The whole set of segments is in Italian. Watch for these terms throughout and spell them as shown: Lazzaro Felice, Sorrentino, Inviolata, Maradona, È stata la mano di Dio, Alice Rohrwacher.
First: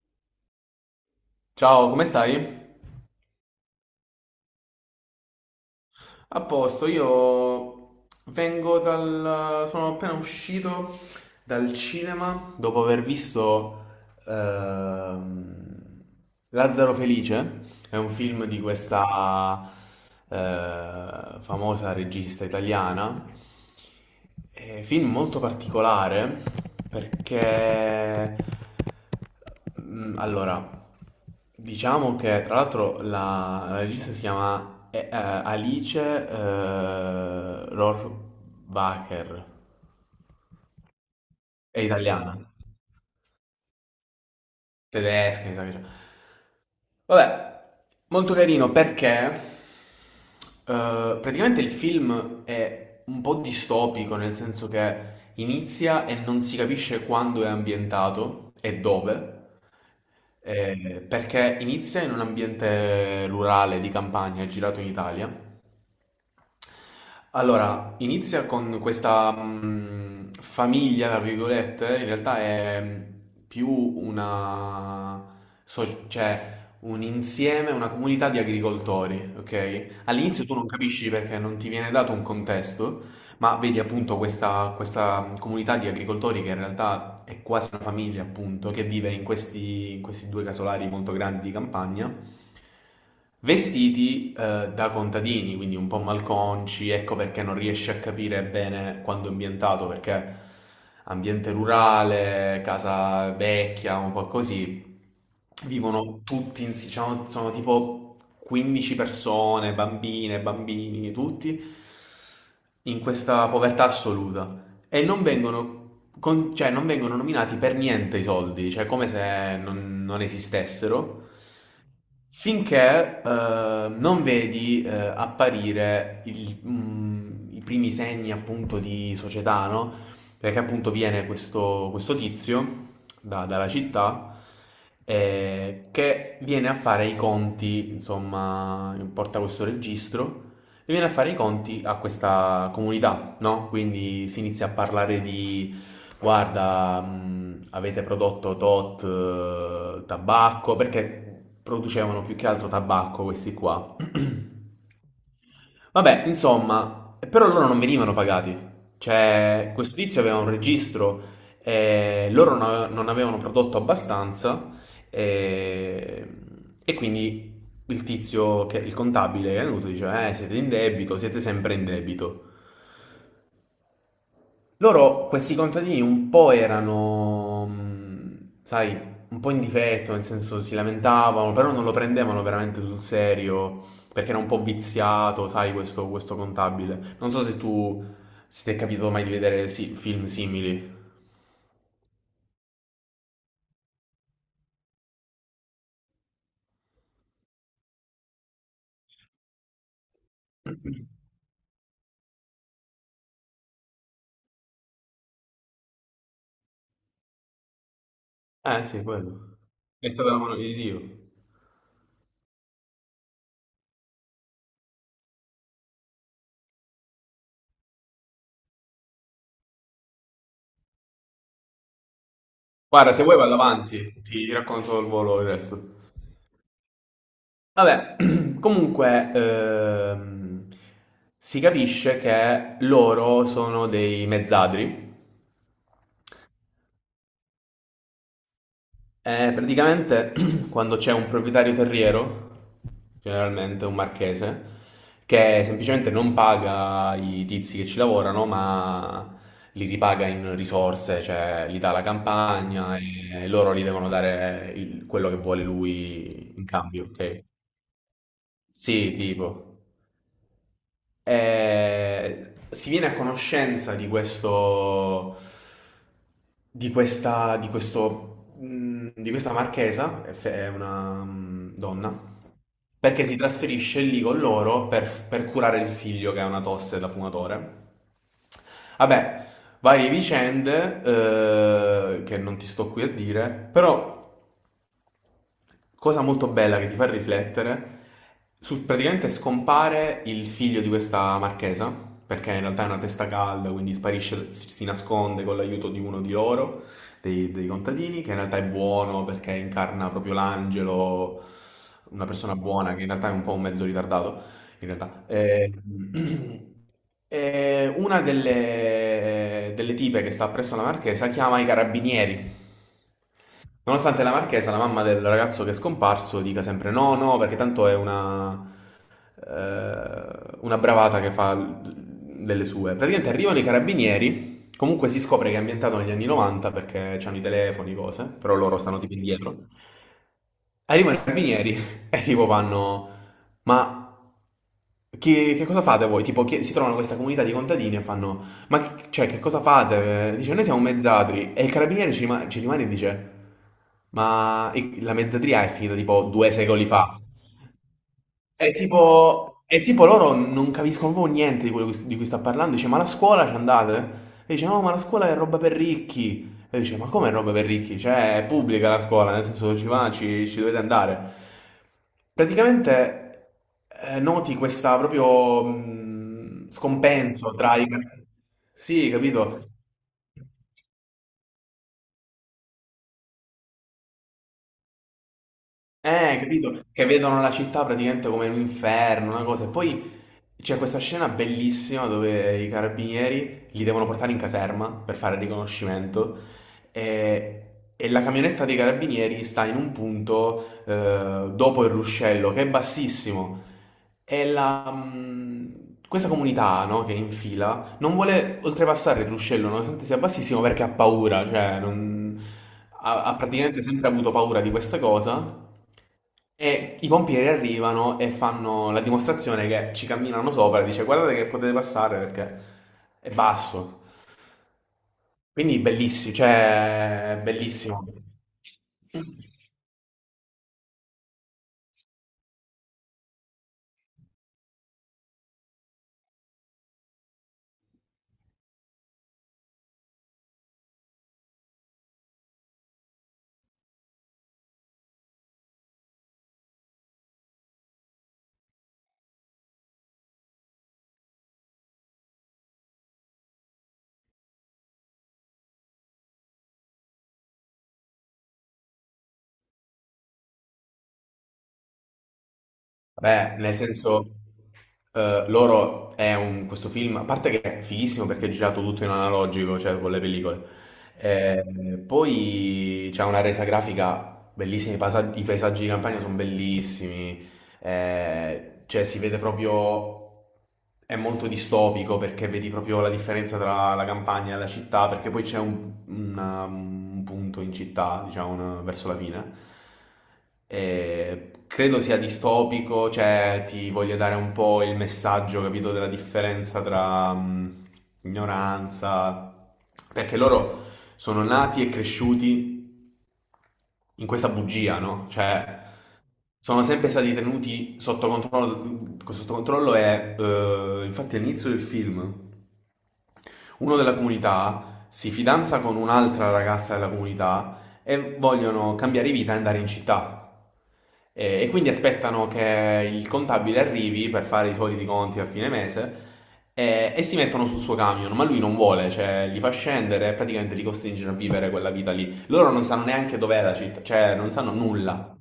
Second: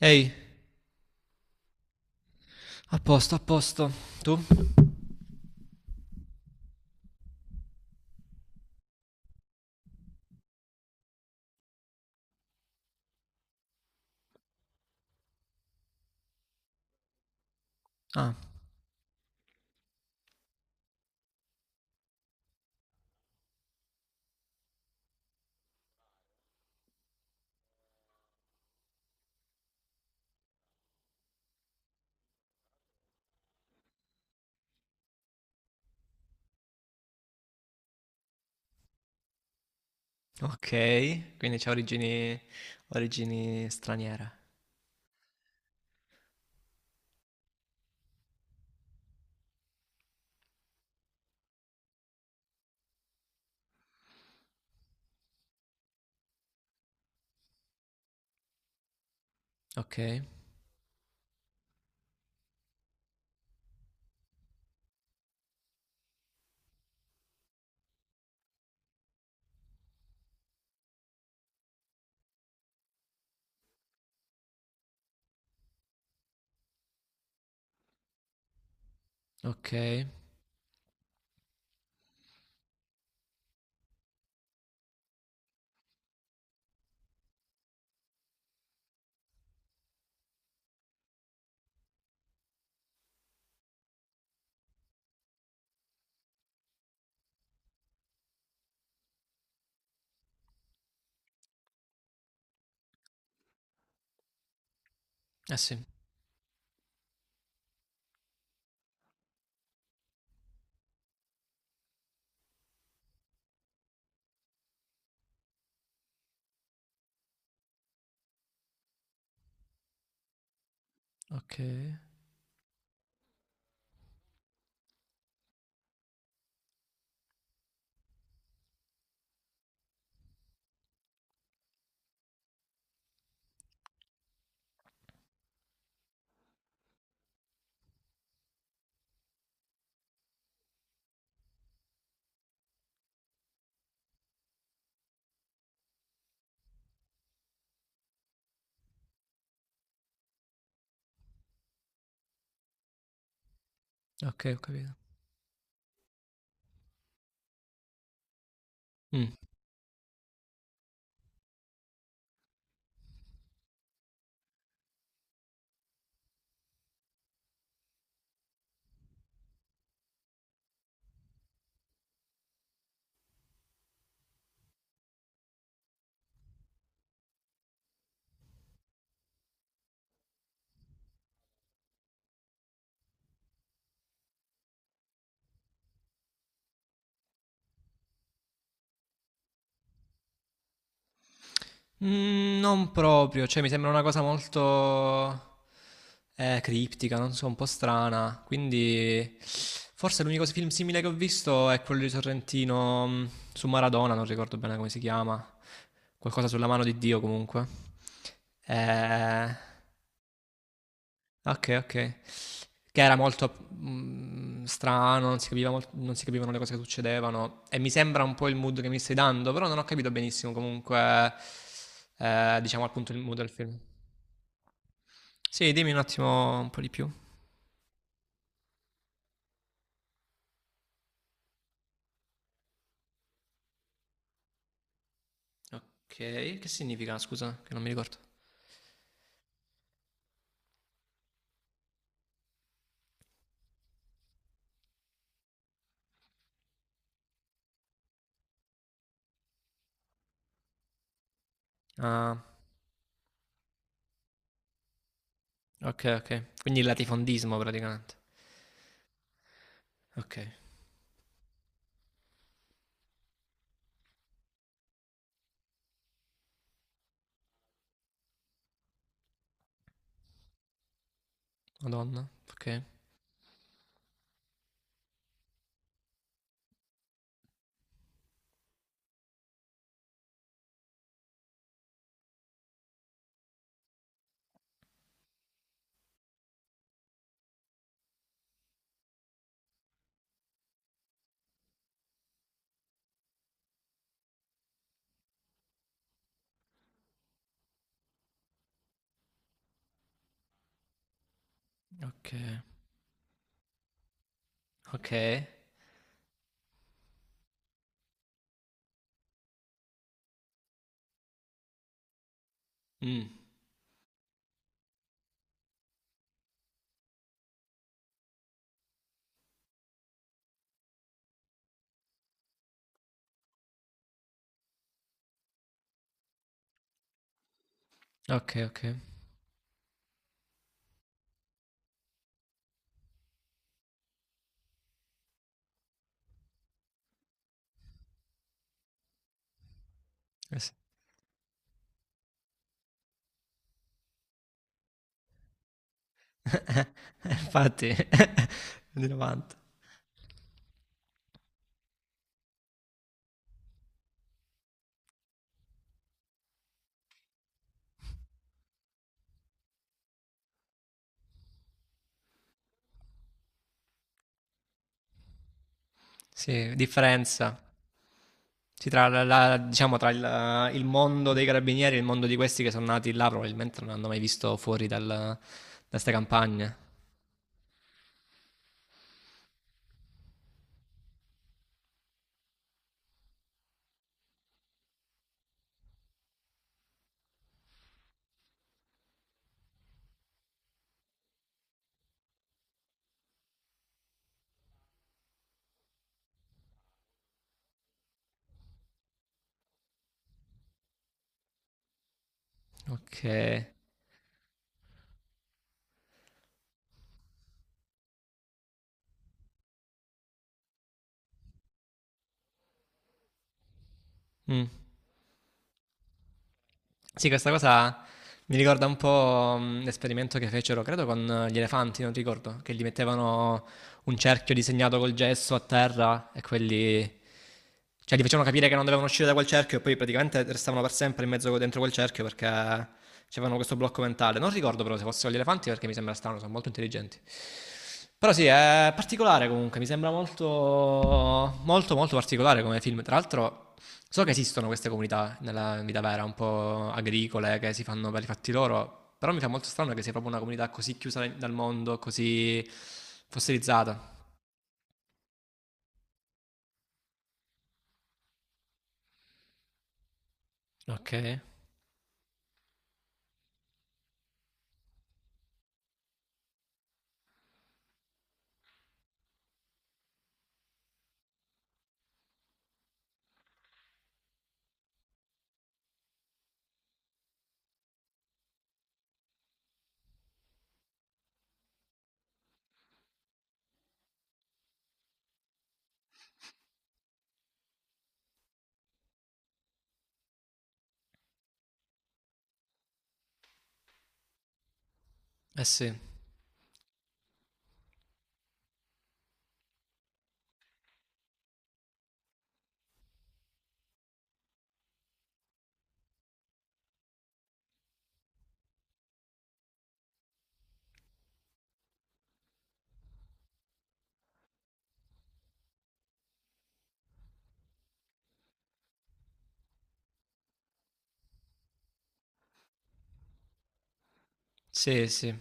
Ehi, Ciao, come stai? a posto, a posto. Tu? A posto, io vengo dal... sono appena uscito dal cinema dopo aver visto ehm, Lazzaro Felice, è un Ah, film di questa famosa regista italiana, è un film molto particolare perché Allora, diciamo che tra l'altro la regista si chiama Alice Rohrwacher, ok. Quindi c'ha è origini, italiana, origini straniere. tedesca, mi sa che c'è. Vabbè, molto carino perché praticamente il film è un po' distopico, nel senso che inizia e non si capisce quando è ambientato e dove. Ok, Perché inizia in un ambiente rurale di campagna, è girato in Italia. Allora, inizia con questa famiglia, tra virgolette, in realtà è più una, cioè un insieme, una comunità di agricoltori, ok. ok? Eh All'inizio tu non capisci perché non ti viene dato un contesto, ma vedi appunto questa comunità di agricoltori che in realtà è quasi una famiglia, appunto, che vive in questi due casolari molto grandi di campagna, vestiti da contadini, quindi un po' malconci, ecco perché non riesci a capire bene quando è ambientato, perché ambiente rurale, casa vecchia, un po' così. sì, Vivono tutti, diciamo, sono tipo 15 persone, bambine, bambini, tutti in questa povertà assoluta e non vengono, cioè, non vengono nominati per niente i soldi, cioè come se non esistessero, ok, finché non vedi apparire i primi segni appunto di società, no? Perché appunto viene questo tizio dalla città che viene a fare i conti, insomma, porta questo registro e viene a fare i conti a questa comunità, no? Quindi si inizia a parlare di, guarda, avete prodotto tot tabacco, perché producevano più che altro tabacco questi qua. ok, ho capito. Vabbè, insomma, però loro non venivano pagati. Mm. Cioè, questo tizio aveva un registro, loro non avevano prodotto abbastanza eh, e quindi il tizio, il contabile che è venuto, diceva, siete in debito, siete sempre in debito. Loro, questi contadini, un po' erano, sai, un po' in difetto, nel senso si lamentavano, però non lo prendevano veramente sul serio, perché era un po' viziato, sai, questo contabile. Non so se tu, se ti è capitato mai di vedere film simili. Mm, non proprio, cioè mi sembra una cosa molto criptica, non so, un po' strana. Quindi forse l'unico film simile che ho visto è quello di Sorrentino su Maradona, non ricordo bene come si chiama. Qualcosa sulla mano di Dio comunque. Eh sì, Eh... quello. È stata la mano di Dio. Okay, okay. Che era molto, strano, non si capivano le cose che succedevano e mi sembra un po' il mood che mi stai dando, però non ho capito benissimo comunque, diciamo appunto Guarda, il se vuoi mood del vado film. avanti, ti racconto al volo il Sì, dimmi resto. un attimo un po' di più. Vabbè, comunque si capisce che loro sono dei mezzadri Okay, che significa scusa? Che non mi ricordo. e praticamente quando c'è un proprietario terriero, generalmente un marchese, che semplicemente non paga i tizi che ci lavorano, ma li ripaga in risorse, cioè gli dà la Ah, campagna e loro gli devono dare quello che vuole okay, okay. lui in Quindi il cambio, ok? latifondismo praticamente. Sì, tipo. Okay. Eh, si viene a conoscenza di questo, di questo, di questa marchesa, è è una donna, Madonna, okay, perché si trasferisce lì con loro per curare il figlio che ha una tosse da fumatore. Vabbè, varie vicende che non ti sto qui a dire, però cosa molto bella che ti fa riflettere, praticamente scompare il figlio di questa marchesa, perché in realtà è una testa calda, quindi sparisce, si nasconde con l'aiuto di uno di loro, dei contadini, che in realtà è buono perché incarna proprio l'angelo, una persona okay, buona che in realtà è un po' un mezzo ritardato, in realtà. okay. Una delle tipe che sta presso la marchesa chiama i carabinieri. Mh, Nonostante la marchesa, la mamma del ragazzo che è scomparso, dica sempre no, no, perché tanto è una bravata che fa delle sue. Praticamente arrivano i carabinieri, comunque si scopre che è ambientato negli anni 90 perché c'hanno i telefoni, cose, però okay, loro okay. stanno tipo indietro. Arrivano i carabinieri e tipo vanno, ma che cosa fate voi? Tipo, si trovano questa comunità di contadini e fanno: Ma che, cioè, che cosa fate? Dice: Eh Noi sì. siamo mezzadri. E il carabiniere ci rimane e dice: Ma la mezzadria è finita tipo due secoli fa. Infatti andiamo avanti. È tipo loro non capiscono proprio niente di quello di cui sta parlando. Dice, ma la scuola ci andate? E dice, no, ma la scuola è roba per ricchi. E dice, ma come è roba per ricchi? Cioè, è pubblica la scuola, nel senso ci va, ci dovete andare. Praticamente noti questa proprio Sì, scompenso differenza. tra i... Sì, Sì, capito? diciamo, tra il mondo dei carabinieri e il mondo di questi che sono nati là, probabilmente non hanno mai visto fuori da queste Capito? campagne. Che vedono la città praticamente come un inferno, una cosa. E poi c'è questa scena bellissima dove i carabinieri li devono portare in caserma per fare il riconoscimento e, e la camionetta dei carabinieri sta in un punto dopo il ruscello, che è bassissimo. E la, questa comunità, no, che è in fila non vuole oltrepassare il ruscello nonostante sia bassissimo perché ha paura, ha, Ok. ha praticamente sempre avuto paura di questa cosa. E i pompieri arrivano e fanno la dimostrazione che ci camminano sopra e dice guardate che potete passare perché è basso. Mm. Quindi bellissimo, Sì, cioè questa cosa bellissimo. mi ricorda un po' l'esperimento che fecero, credo, con gli elefanti, non ricordo, che gli mettevano un cerchio disegnato col gesso a terra e quelli... Cioè, gli facevano capire che non dovevano uscire da quel cerchio e poi praticamente restavano per sempre in mezzo dentro quel cerchio perché avevano questo blocco mentale. Non ricordo però se fossero gli elefanti perché mi sembra strano, sono molto intelligenti. Però sì, è particolare comunque, mi sembra molto, molto, molto particolare come film. Tra l'altro, so che esistono queste comunità nella vita vera, un po' agricole, che si fanno per i fatti loro, però mi fa molto strano che sia proprio una comunità così chiusa dal mondo, così Beh, nel fossilizzata. senso, loro è un, questo film, a parte che è fighissimo perché è girato tutto in analogico, cioè con le pellicole. Ok, eh Poi c'è una resa grafica bellissima, i paesaggi di campagna sono bellissimi, cioè si vede proprio, è molto distopico perché vedi proprio la differenza tra la campagna e la città, perché poi c'è un punto in città, diciamo, verso la fine. E credo sia distopico, cioè ti voglio dare un po' il messaggio, capito, della differenza tra ignoranza, perché loro sono nati e cresciuti in questa bugia, no? Cioè, sì, sono sempre stati tenuti sotto controllo e infatti all'inizio del film uno della comunità si fidanza con un'altra ragazza della comunità e vogliono cambiare vita e andare in città. E quindi aspettano che il contabile arrivi per fare i soliti conti a fine mese e si mettono sul suo camion, ma lui non vuole, cioè li fa scendere e praticamente li costringe a vivere quella vita lì. Loro non sanno neanche dov'è la città, cioè non sanno sì, sì. nulla.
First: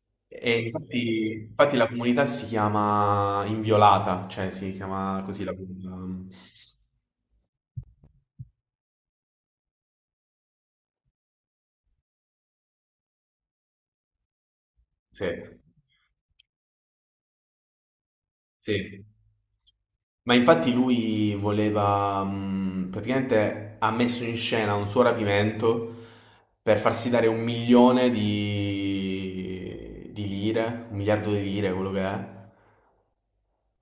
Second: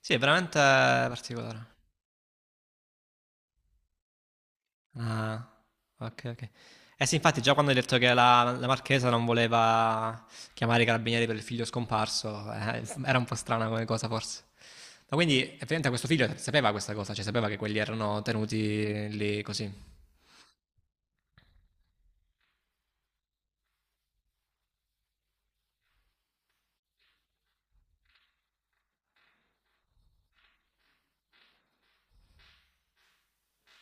Sì, è veramente E infatti, particolare. infatti la comunità si chiama Inviolata, cioè si chiama così Ah, la ok, comunità. ok. Eh sì, infatti già quando hai detto che la Marchesa non voleva chiamare i carabinieri per il figlio scomparso, era un po' strana come cosa forse. Ma Sì. quindi effettivamente questo figlio sapeva questa cosa, cioè sapeva che quelli erano Sì, tenuti lì così. ma infatti lui voleva, praticamente ha messo in scena un suo rapimento per farsi dare un milione di lire, un miliardo di lire, quello che è,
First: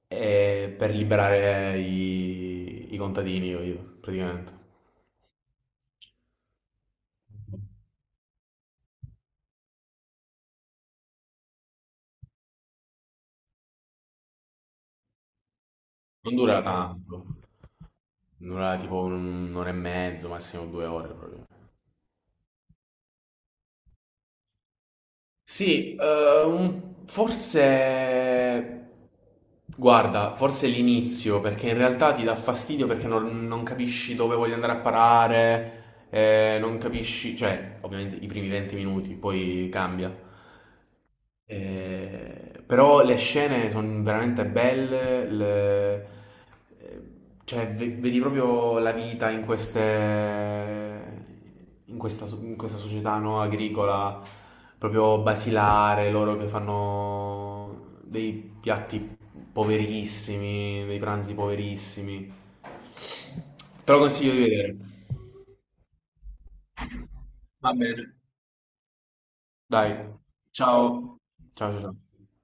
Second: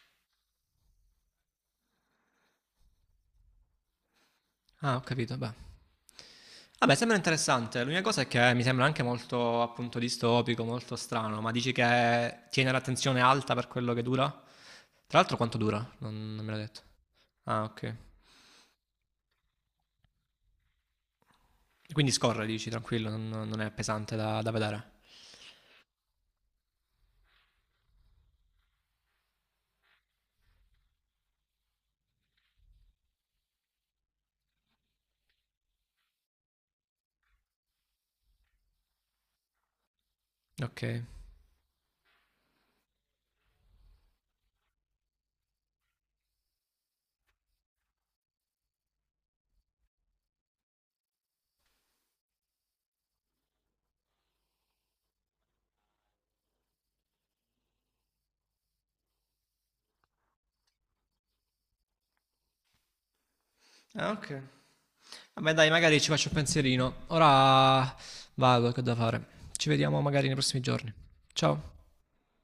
e per liberare i contadini, io, praticamente. Ah, ho capito, beh. Vabbè, sembra interessante. L'unica cosa è che mi sembra anche molto appunto distopico, molto strano, ma dici che tiene l'attenzione alta per quello che dura? Tra l'altro quanto dura? Non, Non non me l'ha dura detto. tanto, Ah, ok. dura tipo un'ora e mezzo, massimo due ore proprio. Quindi scorre, dici, tranquillo, non è pesante da vedere. Sì, forse... Guarda, forse l'inizio, perché in realtà ti dà fastidio perché non capisci dove voglio andare a parare, non capisci... Cioè, ovviamente i primi 20 minuti, poi cambia. Ok. Però le scene sono veramente belle, eh, cioè vedi proprio la vita in queste, in questa, in questa società no, agricola, proprio basilare, loro che fanno dei piatti poverissimi, dei pranzi poverissimi. Te lo Ah, consiglio di ok. vedere. Vabbè, dai, magari ci faccio un pensierino. Va Ora bene. vado, che ho da fare. Ci Dai, vediamo magari nei prossimi giorni. ciao. Ciao, Ciao. ciao. Ciao.